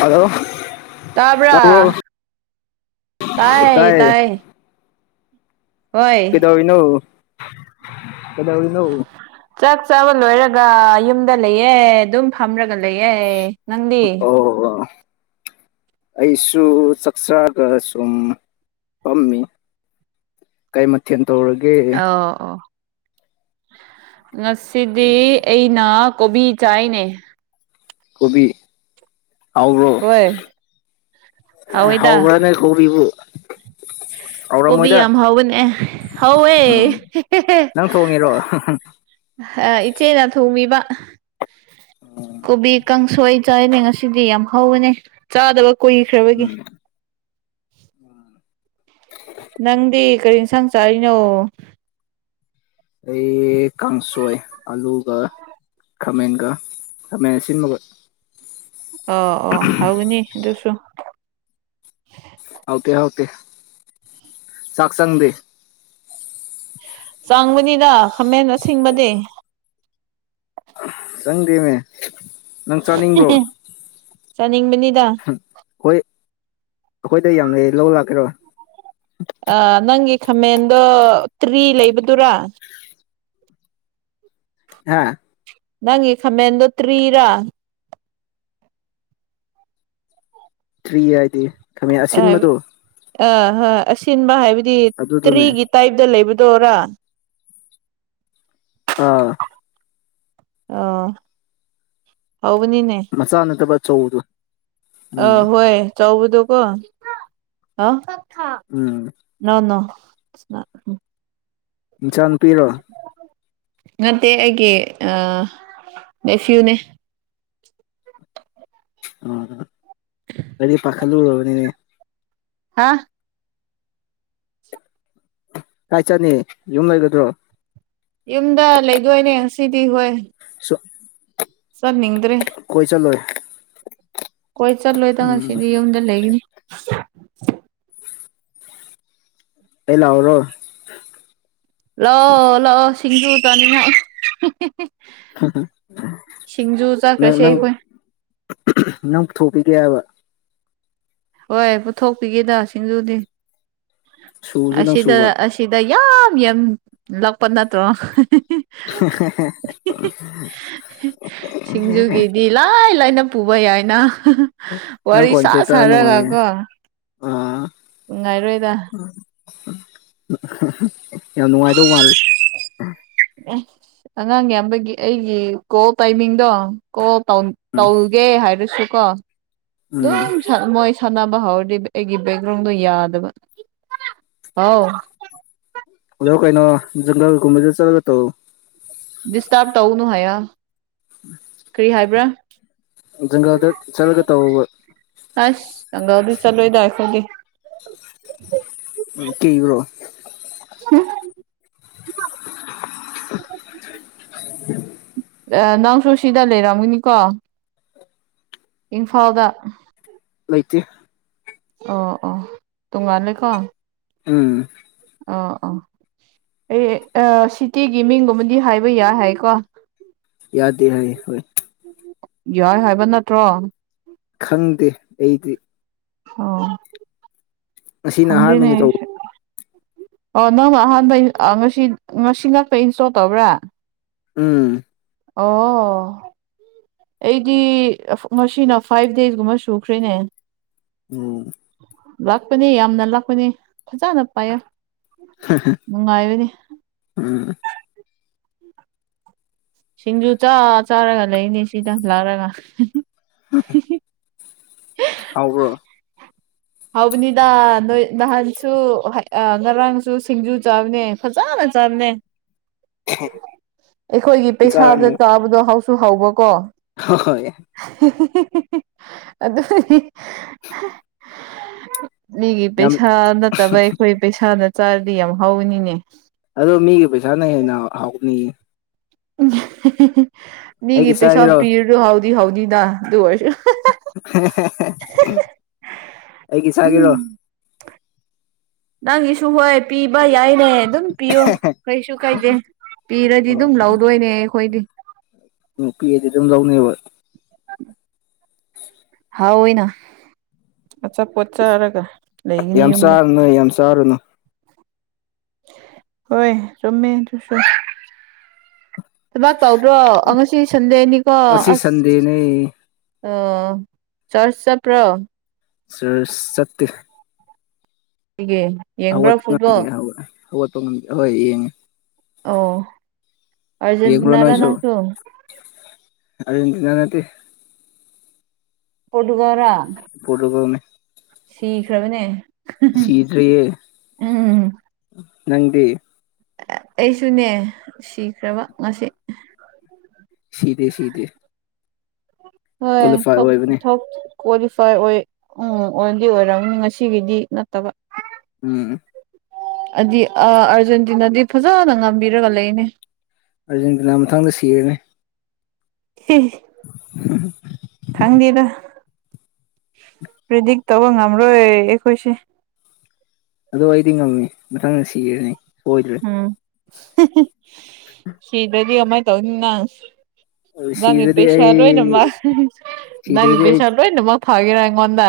hello ꯇꯥꯕ꯭ꯔ ꯇꯥꯕ꯭ꯔꯣ ꯇꯥꯏ ꯇꯥꯏ ꯍꯣꯏ ꯀꯤꯗꯧꯅ ꯀꯗꯥꯧꯔꯤ ꯅꯧ ꯆꯥꯛ ꯆꯥꯕ ꯂꯣꯏꯔꯒ ꯌꯨꯝꯗ ꯂꯩꯑꯦ ꯑꯗꯨꯝ ꯐꯝꯔꯒ ꯂꯩꯌꯦꯦ ꯅꯪꯗꯤ ꯑꯣ [inaudible] ꯑꯩꯁꯨ ꯆꯥꯛꯆꯥꯔꯒ ꯁꯨꯝ ꯄꯝꯃꯤ ꯀꯩ ꯃꯊ ꯑꯣ ꯑꯣ ꯉꯁꯤꯗꯤ ꯑꯩꯅ ꯀꯣꯕꯤ ꯆꯥꯏꯅꯦ ꯀꯣꯕꯤ ꯍꯥꯎꯕ꯭ꯔꯣ ꯍꯣꯏ ꯍꯥꯎꯋꯦꯗ ꯍꯥꯎꯕ꯭ꯔꯅꯦ ꯀꯧꯔꯤꯕꯔꯤꯕꯨ [inaudible] ꯀꯣꯕꯤ ꯌꯥꯝ ꯍꯅꯦ ꯍꯋ ꯑ ꯅꯪ ꯊꯣꯡꯉꯤꯔꯣ ꯥ ꯏꯆꯦꯅ ꯊꯣꯡꯕꯤꯕ ꯀꯣꯕꯤ ꯀꯥꯡꯁꯣꯏ ꯆꯥꯏꯅꯦ ꯉꯁꯤꯗꯤ ꯌꯥꯝ ꯍꯧꯕꯅꯦ ꯆꯥꯗꯕ ꯀꯨꯏꯈ꯭ꯔꯕꯒꯤ ꯎꯝ ꯏꯁꯥꯡ ꯆꯥꯔꯤꯅꯣ ꯑꯩ ꯀꯥꯡꯁꯣꯏ ꯑꯂꯨꯒ ꯈꯥꯃꯦꯟꯒ ꯈꯥꯃꯦꯟ ꯑꯁꯤꯟꯕꯒ ꯑꯣ ꯑꯣ ꯍꯧꯕꯅꯤ ꯑꯗꯨꯁꯨ ꯍꯥꯎꯇꯦ ꯆꯥꯛ ꯍꯥꯎꯇꯦ ꯆꯪꯗꯦ ꯆꯥꯡꯕꯅꯤꯗ ꯈꯥꯃꯦꯟꯕ ꯑꯁꯤꯡꯕꯗꯤ ꯆꯪꯗꯦꯃꯤ ꯅꯪ ꯆꯥꯅꯤꯡꯕ꯭ꯔꯣ ꯆꯥꯅꯤꯡꯕꯅꯤ ꯍꯣꯏ ꯑꯈꯣꯏꯗ ꯌꯥꯝ ꯂꯩ ꯂꯧꯕ ꯂꯥꯛꯀꯦꯔꯣ ꯑꯥ ꯅꯪꯒꯤ ꯈꯥꯃꯦꯟꯗꯣ ꯇ꯭ꯔꯤ ꯂꯩꯕꯗꯨꯔ ꯍꯥꯥ ꯅꯪꯒꯤ ꯈꯥꯃꯦꯟꯗꯣ ꯇ꯭ꯔꯤꯔ ꯊ꯭ꯔꯤ ꯍꯥꯏꯗꯤ ꯈꯥꯃꯦꯟ ꯑꯁꯤꯟꯕꯗꯣ ꯑꯥ ꯍꯣꯏ ꯑꯁꯤꯟꯕ ꯍꯥꯏꯕꯗꯤ ꯑꯗꯨꯗꯨꯅꯦ ꯇ꯭ꯔꯤꯒꯤ ꯇꯥꯏꯞꯇ ꯂꯩꯕꯗꯨꯔ ꯑꯥ ꯑꯧ ꯍꯥꯎꯕꯅꯤꯅꯦ ꯆꯧꯗꯣ ꯑꯥ ꯍꯣꯏ ꯆꯧꯕꯗꯨꯀꯣ ꯍꯥꯎ ꯍꯥ ꯎꯝ ꯅꯣ ꯅꯣ ꯅꯆꯥꯅꯨꯄꯤꯔꯣ ꯉꯠꯇꯦ ꯑꯩꯒꯤ ꯑꯥ ꯅꯦꯐ꯭ꯌꯨꯅꯦ ꯎꯝ ꯑꯩꯗꯤ ꯄꯈꯠꯂꯨꯔꯕꯅꯤ ꯍꯥ ꯀꯥꯏ ꯆꯠꯅꯤ ꯌꯨꯝ ꯂꯩꯒꯗ꯭ꯔꯣ ꯌꯨꯝꯗ ꯂꯩꯗꯣꯏꯅꯦ ꯉꯁꯤꯗꯤ ꯍꯣꯏ [inaudible] ꯆꯠ ꯅꯤꯡꯗ꯭ꯔꯦ ꯀꯣꯏ ꯆꯠꯂꯣꯏ ꯀꯣꯏ ꯆꯠꯂꯣꯏꯗ ꯎꯝ ꯉꯁꯤꯗꯤ ꯌꯨꯝꯗ ꯂꯩꯒꯅꯤ ꯑꯩ ꯂꯥꯛꯎꯔꯣ ꯂꯥꯛꯑꯣ ꯂꯥꯛꯑꯣ ꯁꯤꯡꯖꯨ ꯆꯥꯅꯤꯡꯉꯥꯏ ꯪꯍꯝꯍꯝ ꯁꯤꯡꯖꯨ ꯅꯪ ꯆꯥꯈ꯭ꯔꯁꯦ ꯅꯪ ꯑꯩꯈꯣꯏ ꯅꯪ ꯊꯣꯛꯄꯤꯒꯦ ꯍꯥꯏꯕ ꯍꯣꯏ ꯄꯨꯊꯣꯛꯄꯤꯒꯦꯗ ꯁꯤꯡꯖꯨꯗꯤ ꯁꯨꯁꯨ ꯅꯪ ꯑꯁꯤꯗ ꯁꯨꯕ ꯑꯁꯤꯗ ꯌꯥꯝ ꯌꯥꯝ ꯂꯥꯛꯄ ꯅꯠꯇ꯭ꯔꯣ ꯍꯦ ꯍꯦ ꯁꯤꯡꯖꯨꯒꯤꯗꯤ ꯂꯥꯏ ꯂꯥꯏꯅ ꯄꯨꯕ ꯌꯥꯏꯅ ꯋꯥꯔꯤ ꯈꯣꯟꯁꯦ ꯁꯥ ꯇꯥꯔ ꯁꯥ ꯅꯨꯡꯉꯥꯏꯌꯦ ꯑꯥ ꯉꯥꯏꯔꯣꯏꯗ ꯌꯥꯝ ꯅꯨꯡꯉꯥꯏꯗꯧ ꯃꯥꯜꯂꯦ ꯑꯉꯥꯡ ꯏꯌꯥꯝꯕꯒꯤ ꯑꯩꯒꯤ ꯀꯣꯜ ꯇꯥꯏꯃꯤꯡꯗꯣ ꯀꯣꯜ ꯎꯝ ꯇꯧꯒꯦ ꯍꯥꯏꯔꯁꯨ ꯀꯣ ꯎꯝ ꯗꯨꯝ ꯁꯪ ꯃꯣꯏ ꯁꯥꯟꯅꯕ ꯍꯧꯔꯗꯤ ꯑꯩꯒꯤ ꯕꯦꯛꯒ꯭ꯔꯥꯎꯟꯗꯣ ꯌꯥꯗꯕ ꯍꯥꯎ ꯑꯗꯣ ꯀꯩꯅꯣ ꯖꯪꯒꯜ ꯒꯨꯝꯕꯗ ꯆꯠꯂꯒ ꯇꯧ ꯗꯤꯁꯇꯥꯞꯕ ꯇꯧꯅꯨ ꯍꯥꯏꯌꯣ ꯀꯔꯤ ꯍꯥꯏꯕ꯭ꯔꯥ ꯖꯪꯒꯥꯜꯗ ꯆꯠꯂꯒ ꯇꯧꯑꯧ ꯖꯪꯒꯥꯜꯗꯤ ꯆꯠꯂꯣꯏꯗ ꯑꯈꯣꯏꯗꯤ ꯀꯤꯕ꯭ꯔꯣ [inaudible] ꯅꯪꯁꯨ ꯁꯤꯗ ꯂꯩꯔꯝꯒꯅꯤꯀꯣ ꯏꯝꯐꯥꯜꯗ ꯂꯩꯇꯦ ꯑꯣ ꯑꯣ ꯇꯨꯡꯉꯥꯟꯂꯦꯀꯣ ꯎꯝ ꯑꯣ ꯑꯣ ꯑꯩ ꯁꯤꯇꯤꯒꯤ ꯃꯤꯡꯒꯨꯝꯕꯗꯤ ꯍꯥꯏꯕ ꯌꯥꯏ ꯍꯥꯏꯀꯣ ꯌꯥꯗꯦ ꯍꯥꯏꯌꯦ ꯍꯣꯏ ꯌꯥꯏ ꯍꯥꯏꯕ ꯅꯠꯇ꯭ꯔꯣ ꯈꯪꯗꯦ ꯑꯩꯗꯤ ꯑꯣ ꯑꯁꯤꯅ ꯑꯍꯥꯟꯕꯅꯤ ꯈꯪꯗꯦꯅꯦ ꯇꯧꯕ ꯑꯣ ꯅꯪ ꯑꯍꯥꯟꯕ ꯉꯁꯤ ꯉꯁꯤ ꯉꯥꯛꯇ ꯏꯟꯁꯇꯣꯜ ꯇꯧꯕ꯭ꯔꯥ ꯎꯝ ꯑꯣ ꯑꯩꯗꯤ ꯃꯁꯤꯅ ꯐꯥꯏꯚ ꯗꯦꯁꯀꯨꯝꯕ ꯁꯨꯈ꯭ꯔꯦꯅꯦ ꯎꯝ ꯂꯥꯛꯄꯅꯤ ꯌꯥꯝꯅ ꯂꯥꯛꯄꯅꯤ ꯐꯖꯅ ꯄꯥꯏꯌꯣ ꯅꯨꯡꯉꯥꯏꯕꯅꯤ ꯎꯝ ꯁꯤꯡꯖꯨ ꯆꯥ ꯆꯥꯔꯒ ꯂꯩꯅꯤ ꯁꯤꯗ ꯂꯥꯛꯔꯒ ꯍꯥꯎꯕ꯭ꯔꯣ ꯍꯥꯎꯕꯅꯤꯗ ꯅꯣꯏ ꯅꯍꯥꯟꯁꯨ ꯉꯔꯥꯡꯁꯨ ꯁꯤꯡꯖꯨ ꯆꯥꯕꯅꯦ ꯐꯖꯅ ꯆꯥꯕꯅꯦ ꯑꯦꯍꯦ ꯑꯩꯈꯣꯏꯒꯤ ꯄꯩꯁꯥꯗ ꯆꯥꯕꯗꯣ ꯍꯥꯎꯁꯨ ꯍꯥꯎꯕꯀꯣ ꯍꯣꯏ ꯑꯗꯨꯗꯨꯒꯤ ꯃꯤꯒꯤ ꯌꯥꯝ ꯄꯩꯁꯥ ꯅꯠꯇꯕ ꯑꯩꯈꯣꯏ ꯄꯩꯁꯥꯅ ꯆꯥꯔꯗꯤ ꯌꯥꯝ ꯍꯥꯎꯕꯅꯤꯅꯦ ꯑꯗꯣ ꯃꯤꯒꯤ ꯄꯩꯁꯥꯅ ꯍꯦꯟꯅ ꯍꯥꯎꯅꯤꯌꯦ ꯃꯤꯒꯤ ꯑꯩꯒꯤ ꯄꯩꯁꯥ ꯆꯥꯒꯦꯔꯣ ꯄꯤꯔꯗ ꯍꯥꯎꯗꯤ ꯍꯥꯎꯗꯤꯗ ꯑꯗꯨ ꯑꯣꯏꯔꯁꯨ ꯑꯩꯒꯤ ꯁꯥꯥꯒꯦꯔꯣ ꯎꯝ ꯅꯪꯒꯤꯁꯨ ꯍꯣꯏ ꯄꯤꯕ ꯌꯥꯏꯅꯦ ꯑꯗꯨꯝ ꯄꯤꯌꯣ ꯀꯩꯁꯨ ꯀꯩꯗꯦ ꯄꯤꯔꯗꯤ ꯑꯗꯨꯝ ꯂꯧꯗꯣꯏꯅꯦ ꯑꯩꯈꯣꯏꯗꯤ ꯎꯝ ꯄꯤꯔꯗꯤ ꯑꯗꯨꯝ ꯂꯧ ꯍꯥꯎꯋꯦꯅ ꯑꯆꯥꯄꯣꯠ ꯆꯥꯔꯒ ꯂꯩꯒꯅꯤ ꯌꯨꯝꯗ ꯆꯥꯔꯨꯅꯣ ꯍꯣꯏ ꯆꯨꯝꯃꯦ ꯑꯗꯨꯁꯨ ꯊꯕꯥꯛ ꯇꯧꯗ꯭ꯔꯣ ꯉꯁꯤ ꯁꯟꯗꯦꯅꯤꯀꯣ ꯉꯁꯤ ꯑꯁ ꯁꯟꯗꯦꯅꯦ ꯑꯣ ꯆꯔꯁꯆ ꯆꯠꯄ꯭ꯔꯣ ꯆꯔꯁꯇ ꯒꯤ ꯌꯦꯡꯕ꯭ꯔꯥ ꯍꯧꯋꯥꯄ ꯉꯝꯗꯦ ꯐꯨꯠꯕꯣꯜ ꯍ ꯍꯧꯒꯠꯄ ꯉꯝꯗꯦ ꯍꯣꯏ ꯌꯦꯡꯉꯦ ꯑꯣ ꯌꯦꯡꯕ꯭ꯔꯣ ꯑꯔꯖꯦꯟꯇꯤꯅꯥ ꯔ ꯅꯪꯁꯨ ꯑꯔꯖꯤꯟꯇꯅꯥ ꯅꯠꯇꯦ ꯄꯣꯔꯇꯨꯒꯦꯜꯔꯥ ꯄꯣꯔꯇꯨꯒꯜꯅꯦ ꯁꯤꯈ꯭ꯔꯕꯅꯦ ꯁꯤꯗꯔꯤꯌꯦ ꯎꯝ ꯅꯪꯗꯤ ꯑꯩꯁꯨꯅꯦ ꯁꯤꯈ꯭ꯔꯕ ꯉꯁꯤ ꯁꯤꯗꯦ ꯁꯤꯗꯦ ꯍꯣꯏ ꯀ꯭ꯋꯥꯂꯤꯐꯥꯏ ꯊꯣꯛ ꯑꯣꯏꯕꯅꯦ ꯊꯣꯛ ꯀ꯭ꯋꯥꯂꯤꯐꯥꯏ ꯑꯣꯏ ꯎꯝ ꯑꯣꯏꯗꯤ ꯑꯣꯏꯔꯝꯅꯤ ꯉꯁꯤꯒꯤꯗꯤ ꯅꯠꯇꯕ ꯎꯝ ꯑꯗꯨꯗꯤ ꯑꯥꯔꯖꯦꯟꯇꯤꯅꯥꯗꯤ ꯐꯖꯅ ꯉꯝꯕꯤꯔꯒ ꯂꯩꯅꯦ ꯑꯥꯔꯖꯦꯟꯇꯤꯅꯥ ꯃꯊꯥꯡꯗ ꯁꯤꯔꯅꯤ ꯍꯤ ꯎꯝ ꯄꯔꯤꯗꯛ ꯇꯧꯕ ꯉꯝꯔꯣꯢ ꯑꯩꯈꯣꯏꯁꯦ ꯑꯗꯣ ꯑꯩꯗꯤ ꯉꯝꯃꯤ ꯃꯊꯪꯗ ꯁꯤꯔꯦꯅꯤ ꯁꯣꯏꯗ꯭ꯔꯦ ꯁꯤꯕꯗꯤ ꯑꯃꯥꯏ ꯇꯧꯅꯤ ꯅꯪ ꯅꯪꯒꯤ ꯁꯤꯗꯗꯤ ꯄꯩꯁꯥ ꯑꯩ ꯂꯣꯏꯅꯃꯛ ꯅꯪꯒꯤ ꯁꯤꯗ꯭ꯔꯗꯤ ꯑꯩ ꯄꯩꯁꯥ ꯂꯣꯏꯅꯃꯛ ꯊꯥꯒꯦꯔ ꯑꯩꯉꯣꯟꯗ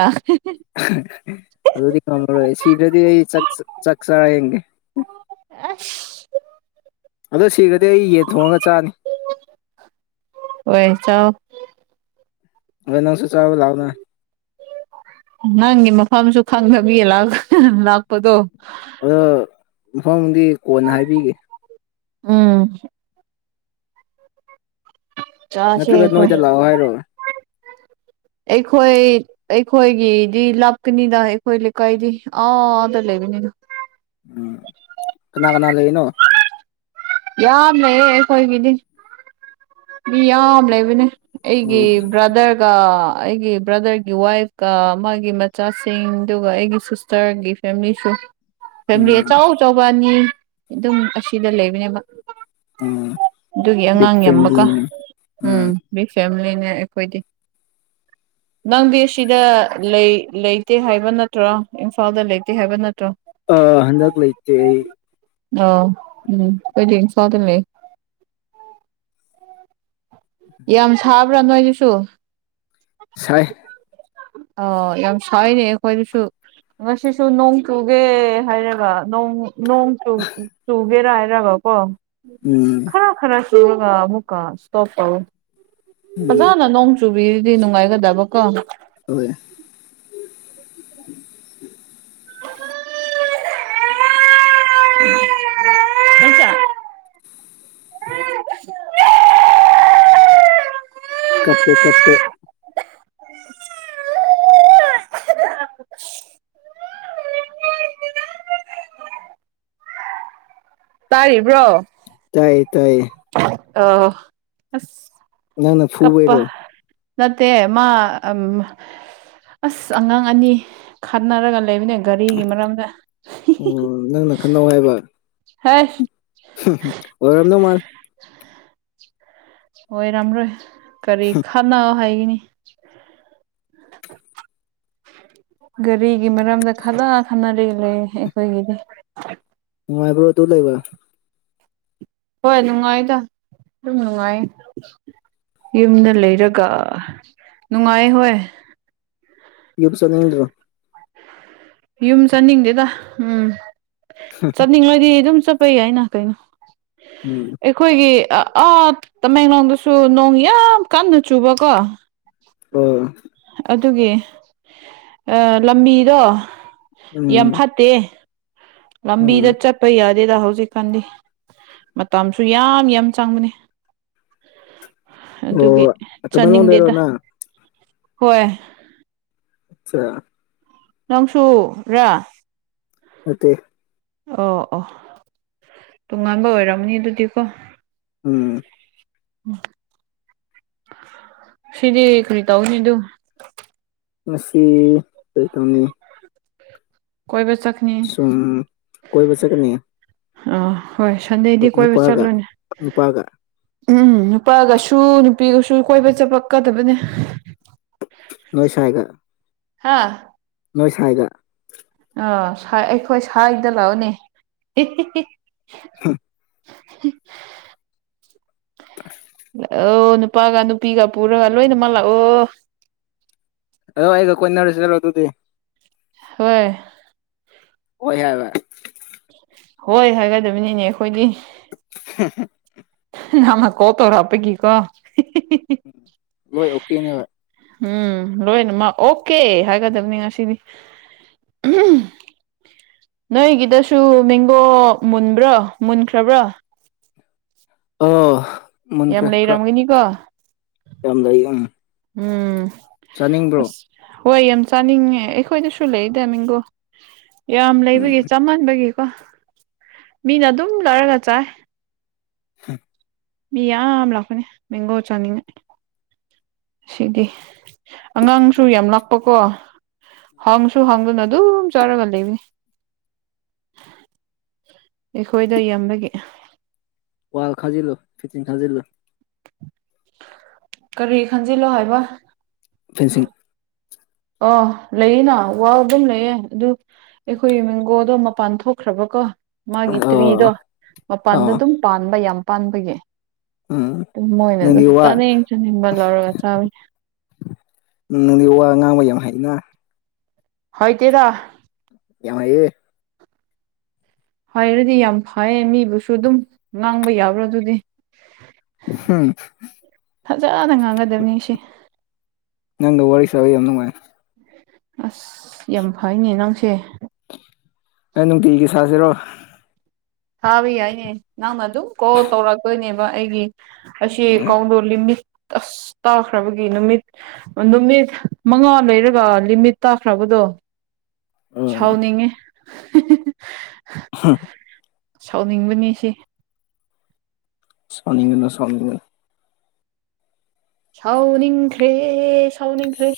ꯑꯗꯨꯗꯤ ꯀꯝꯃꯔꯣꯏ ꯁꯤꯗ꯭ꯔꯗꯤ ꯑꯩ ꯆꯥꯛ ꯆꯥꯔꯥ ꯌꯦꯡꯒꯦ ꯑꯁ ꯑꯗꯣ ꯁꯤꯈꯗꯤ ꯑꯩ ꯌꯦꯟ ꯊꯣꯡꯉꯒ ꯆꯥꯅꯤ ꯍꯣꯏ ꯆꯥꯎ ꯍꯣꯢ ꯅꯪꯁꯨ ꯆꯥꯕ ꯂꯥꯎꯅ ꯈꯪꯁꯨ ꯈꯪꯗꯕꯤꯌꯦ ꯂꯥꯎ ꯀꯥꯢꯅ ꯂꯛꯄꯗꯣ ꯑꯗꯣ ꯃꯐꯝꯗꯤ ꯀꯣꯟꯅ ꯍꯥꯏꯕꯤꯒꯦ ꯎꯝ ꯆꯥꯁꯦ ꯅꯠꯇ꯭ꯔꯒ ꯅꯣꯏꯗ ꯑꯩꯈꯣꯏ ꯂꯥꯛꯑꯣ ꯍꯥꯏꯔꯣ ꯑꯩꯈꯣꯏ ꯑꯩꯈꯣꯏꯒꯤꯗꯤ ꯂꯥꯞꯀꯅꯤꯗ ꯑꯩꯈꯣꯏ ꯂꯩꯀꯥꯏꯗꯤ ꯑꯥꯗ ꯂꯩ ꯕꯅꯤꯗ ꯎꯝ ꯀꯅꯥ ꯀꯅꯥ ꯂꯩꯔꯤꯅꯣ ꯌꯥꯝ ꯂꯩꯌꯦ ꯑꯩꯈꯣꯏ ꯒꯤꯗꯤ ꯃꯤ ꯌꯥꯝ ꯂꯩꯕꯅꯦ ꯑꯩꯒꯤ ꯑꯣ ꯕ꯭ꯔꯗꯔꯒ ꯑꯩꯒꯤ ꯕ꯭ꯔꯗꯔꯒꯤ ꯋꯥꯏꯐꯀ ꯃꯥꯒꯤ ꯃꯆꯥꯁꯤꯡ ꯑꯗꯨꯒ ꯑꯩꯒꯤ ꯁꯤꯁꯇꯔꯒꯤ ꯐꯦꯃꯤꯂꯤꯁꯨ ꯐꯦꯃꯤꯂꯤ ꯎꯝ ꯑꯆꯧ ꯑꯆꯧꯕ ꯑꯅꯤ ꯑꯗꯨꯝ ꯑꯁꯤꯗ ꯂꯩꯕꯅꯦꯕ ꯎꯝ ꯑꯗꯨꯒꯤ ꯕꯤꯛ ꯑꯉꯥꯡ ꯌꯕꯀꯣ ꯐꯦꯃꯤꯂꯤꯅꯦ ꯎꯝ ꯕꯤꯛ ꯐꯦꯃꯤꯂꯤ ꯑꯩꯈꯣꯏꯗꯤ [inaudible] ꯅꯪꯗꯤ ꯁꯤꯗ ꯂꯩ ꯂꯩꯇꯦ ꯍꯥꯏꯕ ꯅꯠꯇ꯭ꯔꯣ ꯏꯝꯐꯥꯜꯗ ꯂꯩꯇꯦ ꯍꯥꯏꯕ ꯅꯠꯇ꯭ꯔꯣ ꯑ ꯍꯟꯗꯛ ꯂꯩꯇꯦ ꯑꯩ ꯑꯣ ꯎꯝ ꯢꯝꯐꯜꯗ ꯂꯩꯌꯦ ꯌꯥꯝ ꯁꯥꯕ꯭ꯔꯥ ꯅꯣꯏꯗꯨꯁꯨ ꯁꯥꯢ ꯑꯣ ꯌꯥꯝ ꯁꯅꯦꯈꯣꯏꯗꯨꯁꯨ ꯉꯁꯤꯁꯨ ꯅꯣꯡ ꯆꯨꯒꯦ ꯍꯥꯏꯔꯒ ꯅꯣꯡ ꯅꯣꯡ ꯆꯨꯒꯦꯔꯥ ꯍꯥꯏꯔꯒ ꯀꯣ ꯎꯝ ꯈꯔ ꯈꯔ ꯆꯨꯔꯒ ꯑꯃꯨꯀ ꯁꯦꯞ ꯇꯧꯑꯦ ꯎꯝ ꯐꯖꯅ ꯅꯣꯡ ꯆꯨꯕꯤꯔꯗꯤ ꯅꯨꯡꯉꯥꯏꯒꯗꯕ ꯀꯣ [unintelligible] [unintelligible] [unintelligible] [unintelligible] ꯀꯞꯦ ꯀꯞꯦ [unintelligible] ꯇꯥꯔꯤꯕ꯭ꯔꯣ ꯇꯥꯏꯌꯦ ꯇꯥꯏꯌꯦ ꯑ ꯑꯁ ꯅꯪꯅꯪ ꯐꯨꯕ ꯑꯣꯏꯔꯣ ꯀꯞꯄ ꯅꯠꯇꯦ ꯃꯥ ꯎ ꯑꯁ ꯑꯉꯥꯡ ꯑꯅꯤ ꯈꯅꯔꯒ ꯂꯩꯕꯅꯦ ꯒꯥꯔꯤꯒꯤ ꯃꯔꯝꯗ ꯑꯣ ꯅꯪꯅ ꯍ ꯑꯣꯏꯔꯝꯗ ꯃꯥ ꯑꯣꯏꯣꯏ ꯔꯃꯔꯣ ꯀꯔꯤ ꯈꯥꯟꯅꯥ ꯍꯥꯏꯒꯤꯅꯤ ꯒꯥꯔꯤꯒꯤ ꯃꯔꯝꯗ ꯈꯂ ꯈꯟꯅꯔꯤ ꯂꯩ ꯑꯩꯈꯣꯏꯒꯤꯗꯤ ꯃꯅꯨꯡꯉꯥꯏꯕ꯭ꯔ ꯇꯨ ꯂꯩꯕ ꯍꯣꯏ ꯅꯨꯡꯉꯥꯏꯗ ꯑꯗꯨꯝ ꯅꯨꯡꯉꯥꯏ ꯌꯨꯝꯗ ꯂꯩꯔꯒ ꯅꯨꯡꯉꯥꯏ ꯍꯣꯏ ꯌꯞꯁ꯭ꯔꯣ ꯌꯨꯝ ꯆꯠꯅꯤꯡꯗꯦꯗ ꯎꯝ ꯆꯠꯅꯤꯡꯂꯣꯏꯗꯤ ꯑꯗꯨꯝ ꯆꯠꯄ ꯌꯥꯏꯅ ꯀꯩꯅꯣ ꯎꯝ ꯑꯩꯈꯣꯏꯒꯤ ꯑꯥ ꯇꯃꯦꯡꯂꯣꯡꯗꯁꯨ ꯅꯣꯡ ꯌꯥꯝ ꯀꯥꯟꯅ ꯆꯨꯕꯀꯣ ꯑꯣ ꯑꯗꯨꯒꯤ ꯂꯝꯕꯤꯗꯣ ꯌꯥꯝ ꯎꯝ ꯐꯠꯇꯦ ꯂꯝꯝꯕꯤꯗ ꯎꯝ ꯆꯄ ꯌꯥꯔ ꯑꯗꯨꯗ ꯍꯧꯖꯤꯛꯀꯥꯟꯗꯤ ꯃꯇꯝꯁꯨ ꯌꯥꯝ ꯌꯥꯝ ꯆꯪꯕꯅꯤ ꯑꯗꯨꯒꯤ ꯑꯣ ꯇꯃꯦꯡꯂꯣꯡꯗꯩꯔꯣ ꯆꯥꯅꯤꯡꯗꯦꯗ ꯅꯪ ꯍꯣꯏ ꯑꯆꯥ ꯅꯪꯁꯨꯨ ꯔ [unintelligible] ꯑꯣ ꯑꯣ ꯇꯣꯉꯥꯟꯕ ꯑꯣꯏꯔꯝꯅꯤ ꯑꯗꯨꯗꯤꯀꯣ ꯎꯝ ꯁꯤꯗꯤ ꯀꯔꯤ ꯇꯎꯅꯤꯗ ꯃꯁꯤ ꯀꯔꯤ ꯇꯧꯅꯤ ꯀꯣꯏꯕ ꯆꯠꯀꯅꯤ ꯁꯨꯝ ꯀꯣꯏ ꯆꯀꯅꯤ ꯑꯥ ꯍꯣꯏ ꯁꯟꯗꯦꯗꯤ ꯀꯣꯏꯕ ꯆꯠꯂꯨꯅꯦ ꯅꯨꯄꯥꯒ ꯎꯝ ꯅꯨꯄꯥꯒꯁꯨ ꯅꯨꯄꯤꯒꯁꯨ ꯀꯣꯏꯕ ꯆꯠꯄꯀꯗꯕꯅꯦ ꯅꯣꯏ ꯁꯥꯏꯒ ꯍꯥꯥ ꯅꯣꯏ ꯁꯋꯥꯗ ꯑꯥ ꯑꯩꯈꯣꯏ ꯁꯥꯏꯗ ꯂꯥꯛꯑꯣꯅꯦ [unintelligible] ꯑꯥ ꯑ ꯅꯨꯄꯥꯒ ꯅꯨꯄꯤꯒ ꯄꯨꯔꯒ ꯂꯣꯏꯅ ꯃꯂ ꯑꯣ ꯑ ꯑꯩꯒ ꯀꯣꯏꯟꯅꯁ ꯇꯗꯤ ꯍꯣꯏ ꯑꯣ ꯍꯦ ꯍꯣꯏ ꯍꯥꯏꯒꯗꯕꯅꯤꯅꯦ ꯑꯩꯈꯣꯏꯗꯤ [inaudible] ꯉꯃ ꯀꯠꯇꯧꯔ ꯑꯄꯥꯒꯤ ꯀꯣ ꯂꯣꯏ ꯑꯣꯀꯦꯅꯦꯕ ꯎꯝ ꯂꯣꯏꯅ ꯑꯣꯀꯦ ꯍꯥꯏꯒꯗꯕꯅꯤ ꯉꯁꯤꯗꯤ ꯅꯣꯏꯒꯤꯗꯁꯨ ꯃꯦꯡꯒꯣ ꯃꯨꯟꯕ꯭ꯔꯣ ꯃꯨꯟꯈ꯭ꯔꯕ꯭ꯔꯥ ꯌꯥꯝ ꯂꯩꯔꯝꯒꯅꯤꯀꯣ [unintelligible] ꯎꯝ ꯆꯥꯅꯤꯡꯕ꯭ꯔꯣ ꯑꯁ ꯍꯣꯏ ꯌꯥꯝ ꯆꯥꯅꯤꯡꯉꯦ ꯑꯩꯈꯣꯏꯗꯁꯨ ꯂꯩꯗ ꯃꯤꯡꯒꯣ ꯌꯥꯝ ꯎꯝ ꯂꯩꯕꯒꯤ ꯆꯝꯟꯕꯒꯤ ꯃꯤꯅ ꯑꯗꯨꯝ ꯂꯧꯔꯒ ꯆꯥꯏ [inaudible] ꯃꯤ ꯌꯥꯝ ꯂꯥꯛꯄꯅꯦ ꯃꯦꯡꯒꯣ ꯆꯥꯅꯤꯡꯉ ꯁꯤꯗꯤ ꯑꯉꯥꯡꯁꯨ ꯌꯥꯝ ꯂꯥꯛꯄꯀꯣ ꯍꯪꯁꯨ ꯍꯪꯗꯨ ꯅ ꯑꯗꯨ ꯆꯔꯒ ꯂꯩ [inaudible] ꯑꯩꯈꯣꯏꯗ ꯌꯥꯝꯕꯒꯤ ꯋꯥꯜ ꯈꯖꯤꯂꯣ ꯐꯤꯇꯤꯡ ꯈꯖꯤꯂꯣ ꯀꯔꯤ ꯈꯟꯖꯤꯜꯂꯣ ꯍꯥꯏꯕ ꯐꯦꯟꯁꯤꯡ ꯑ ꯂꯩꯌꯦꯅ ꯋꯥ ꯑꯗꯨꯝ ꯂꯩꯌꯦ ꯑꯗꯨ ꯑꯩꯈꯣꯏ ꯃꯦꯡꯒꯣꯗꯣ ꯃꯄꯥꯟ ꯊꯣꯛꯈ꯭ꯔꯕꯀꯣ ꯃꯥꯒꯤ ꯇ꯭ꯔꯤꯗꯣ ꯑꯣ ꯃꯄꯥꯟꯗ ꯑꯣ ꯑꯗꯨꯝ ꯄꯥꯟꯕ ꯌꯥꯝ ꯄꯥꯟꯕꯒꯤ ꯎꯝ ꯑꯗꯨ ꯃꯣꯏꯅ ꯅꯪꯗꯤ ꯗꯨꯝ ꯋꯥ ꯆꯥꯅꯤꯡ ꯆꯥꯅꯤꯡꯕ ꯂꯧꯔꯒ ꯆꯥꯕꯩ ꯎꯝ ꯅꯪꯗꯤ ꯋꯥ ꯉꯥꯡꯕ ꯌꯥꯝ ꯍꯩꯅ ꯍꯩꯇꯦꯗꯥ ꯌꯥꯃ ꯍꯩꯌꯦ ꯍꯥꯏꯔꯗꯤ ꯌꯥꯝ ꯐꯩꯌꯦ ꯃꯤꯕꯨꯁꯨ ꯑꯗꯨꯝ ꯉꯥꯡꯕ ꯌꯥꯕ꯭ꯔꯥ ꯑꯗꯨꯗꯤ ꯎꯝ ꯐꯖꯅ ꯉꯥꯡꯒꯗꯕꯅꯤ ꯁꯤ ꯅꯪꯒꯥ ꯋꯥꯔꯤ ꯁꯥꯕꯥ ꯌꯥꯝ ꯅꯨꯡꯉꯥꯢ ꯑꯁ ꯌꯥꯝ ꯐꯩꯅꯦ ꯅꯪꯁꯦ ꯑꯦ ꯅꯨꯡꯇꯤꯒꯤ ꯁꯥꯁꯤꯔꯣ ꯁꯥꯕ ꯌꯥꯏꯅꯦ ꯅꯪꯅ ꯑꯗꯨꯝ ꯀꯣꯜ ꯇꯧꯔꯛꯇꯣꯏꯅꯦꯕ ꯑꯩꯒꯤ ꯑꯁꯤ ꯀꯣꯜꯗꯣ ꯂꯤꯃꯤꯠ ꯑꯁ ꯇꯥꯈ꯭ꯔꯕꯒꯤ ꯅꯨꯃꯤꯠ ꯅꯨꯃꯤꯠ ꯃꯉꯥ ꯂꯩꯔꯒ ꯂꯤꯃꯤꯠ ꯇꯥꯈ꯭ꯔꯕꯗꯣ ꯇꯣ ꯎꯝ ꯁꯥꯎꯅꯤꯡꯉꯦ ꯍꯝ ꯁꯥꯎꯅꯤꯡꯕꯅꯤ ꯁꯤ ꯁꯥꯎꯅꯤꯡꯒꯅꯨ ꯁꯥꯎꯅꯤꯡꯒꯅꯨ ꯁꯥꯎꯅꯤꯡꯈ꯭ꯔꯦ ꯁꯥꯎꯅꯤꯡꯈ꯭ꯔꯦ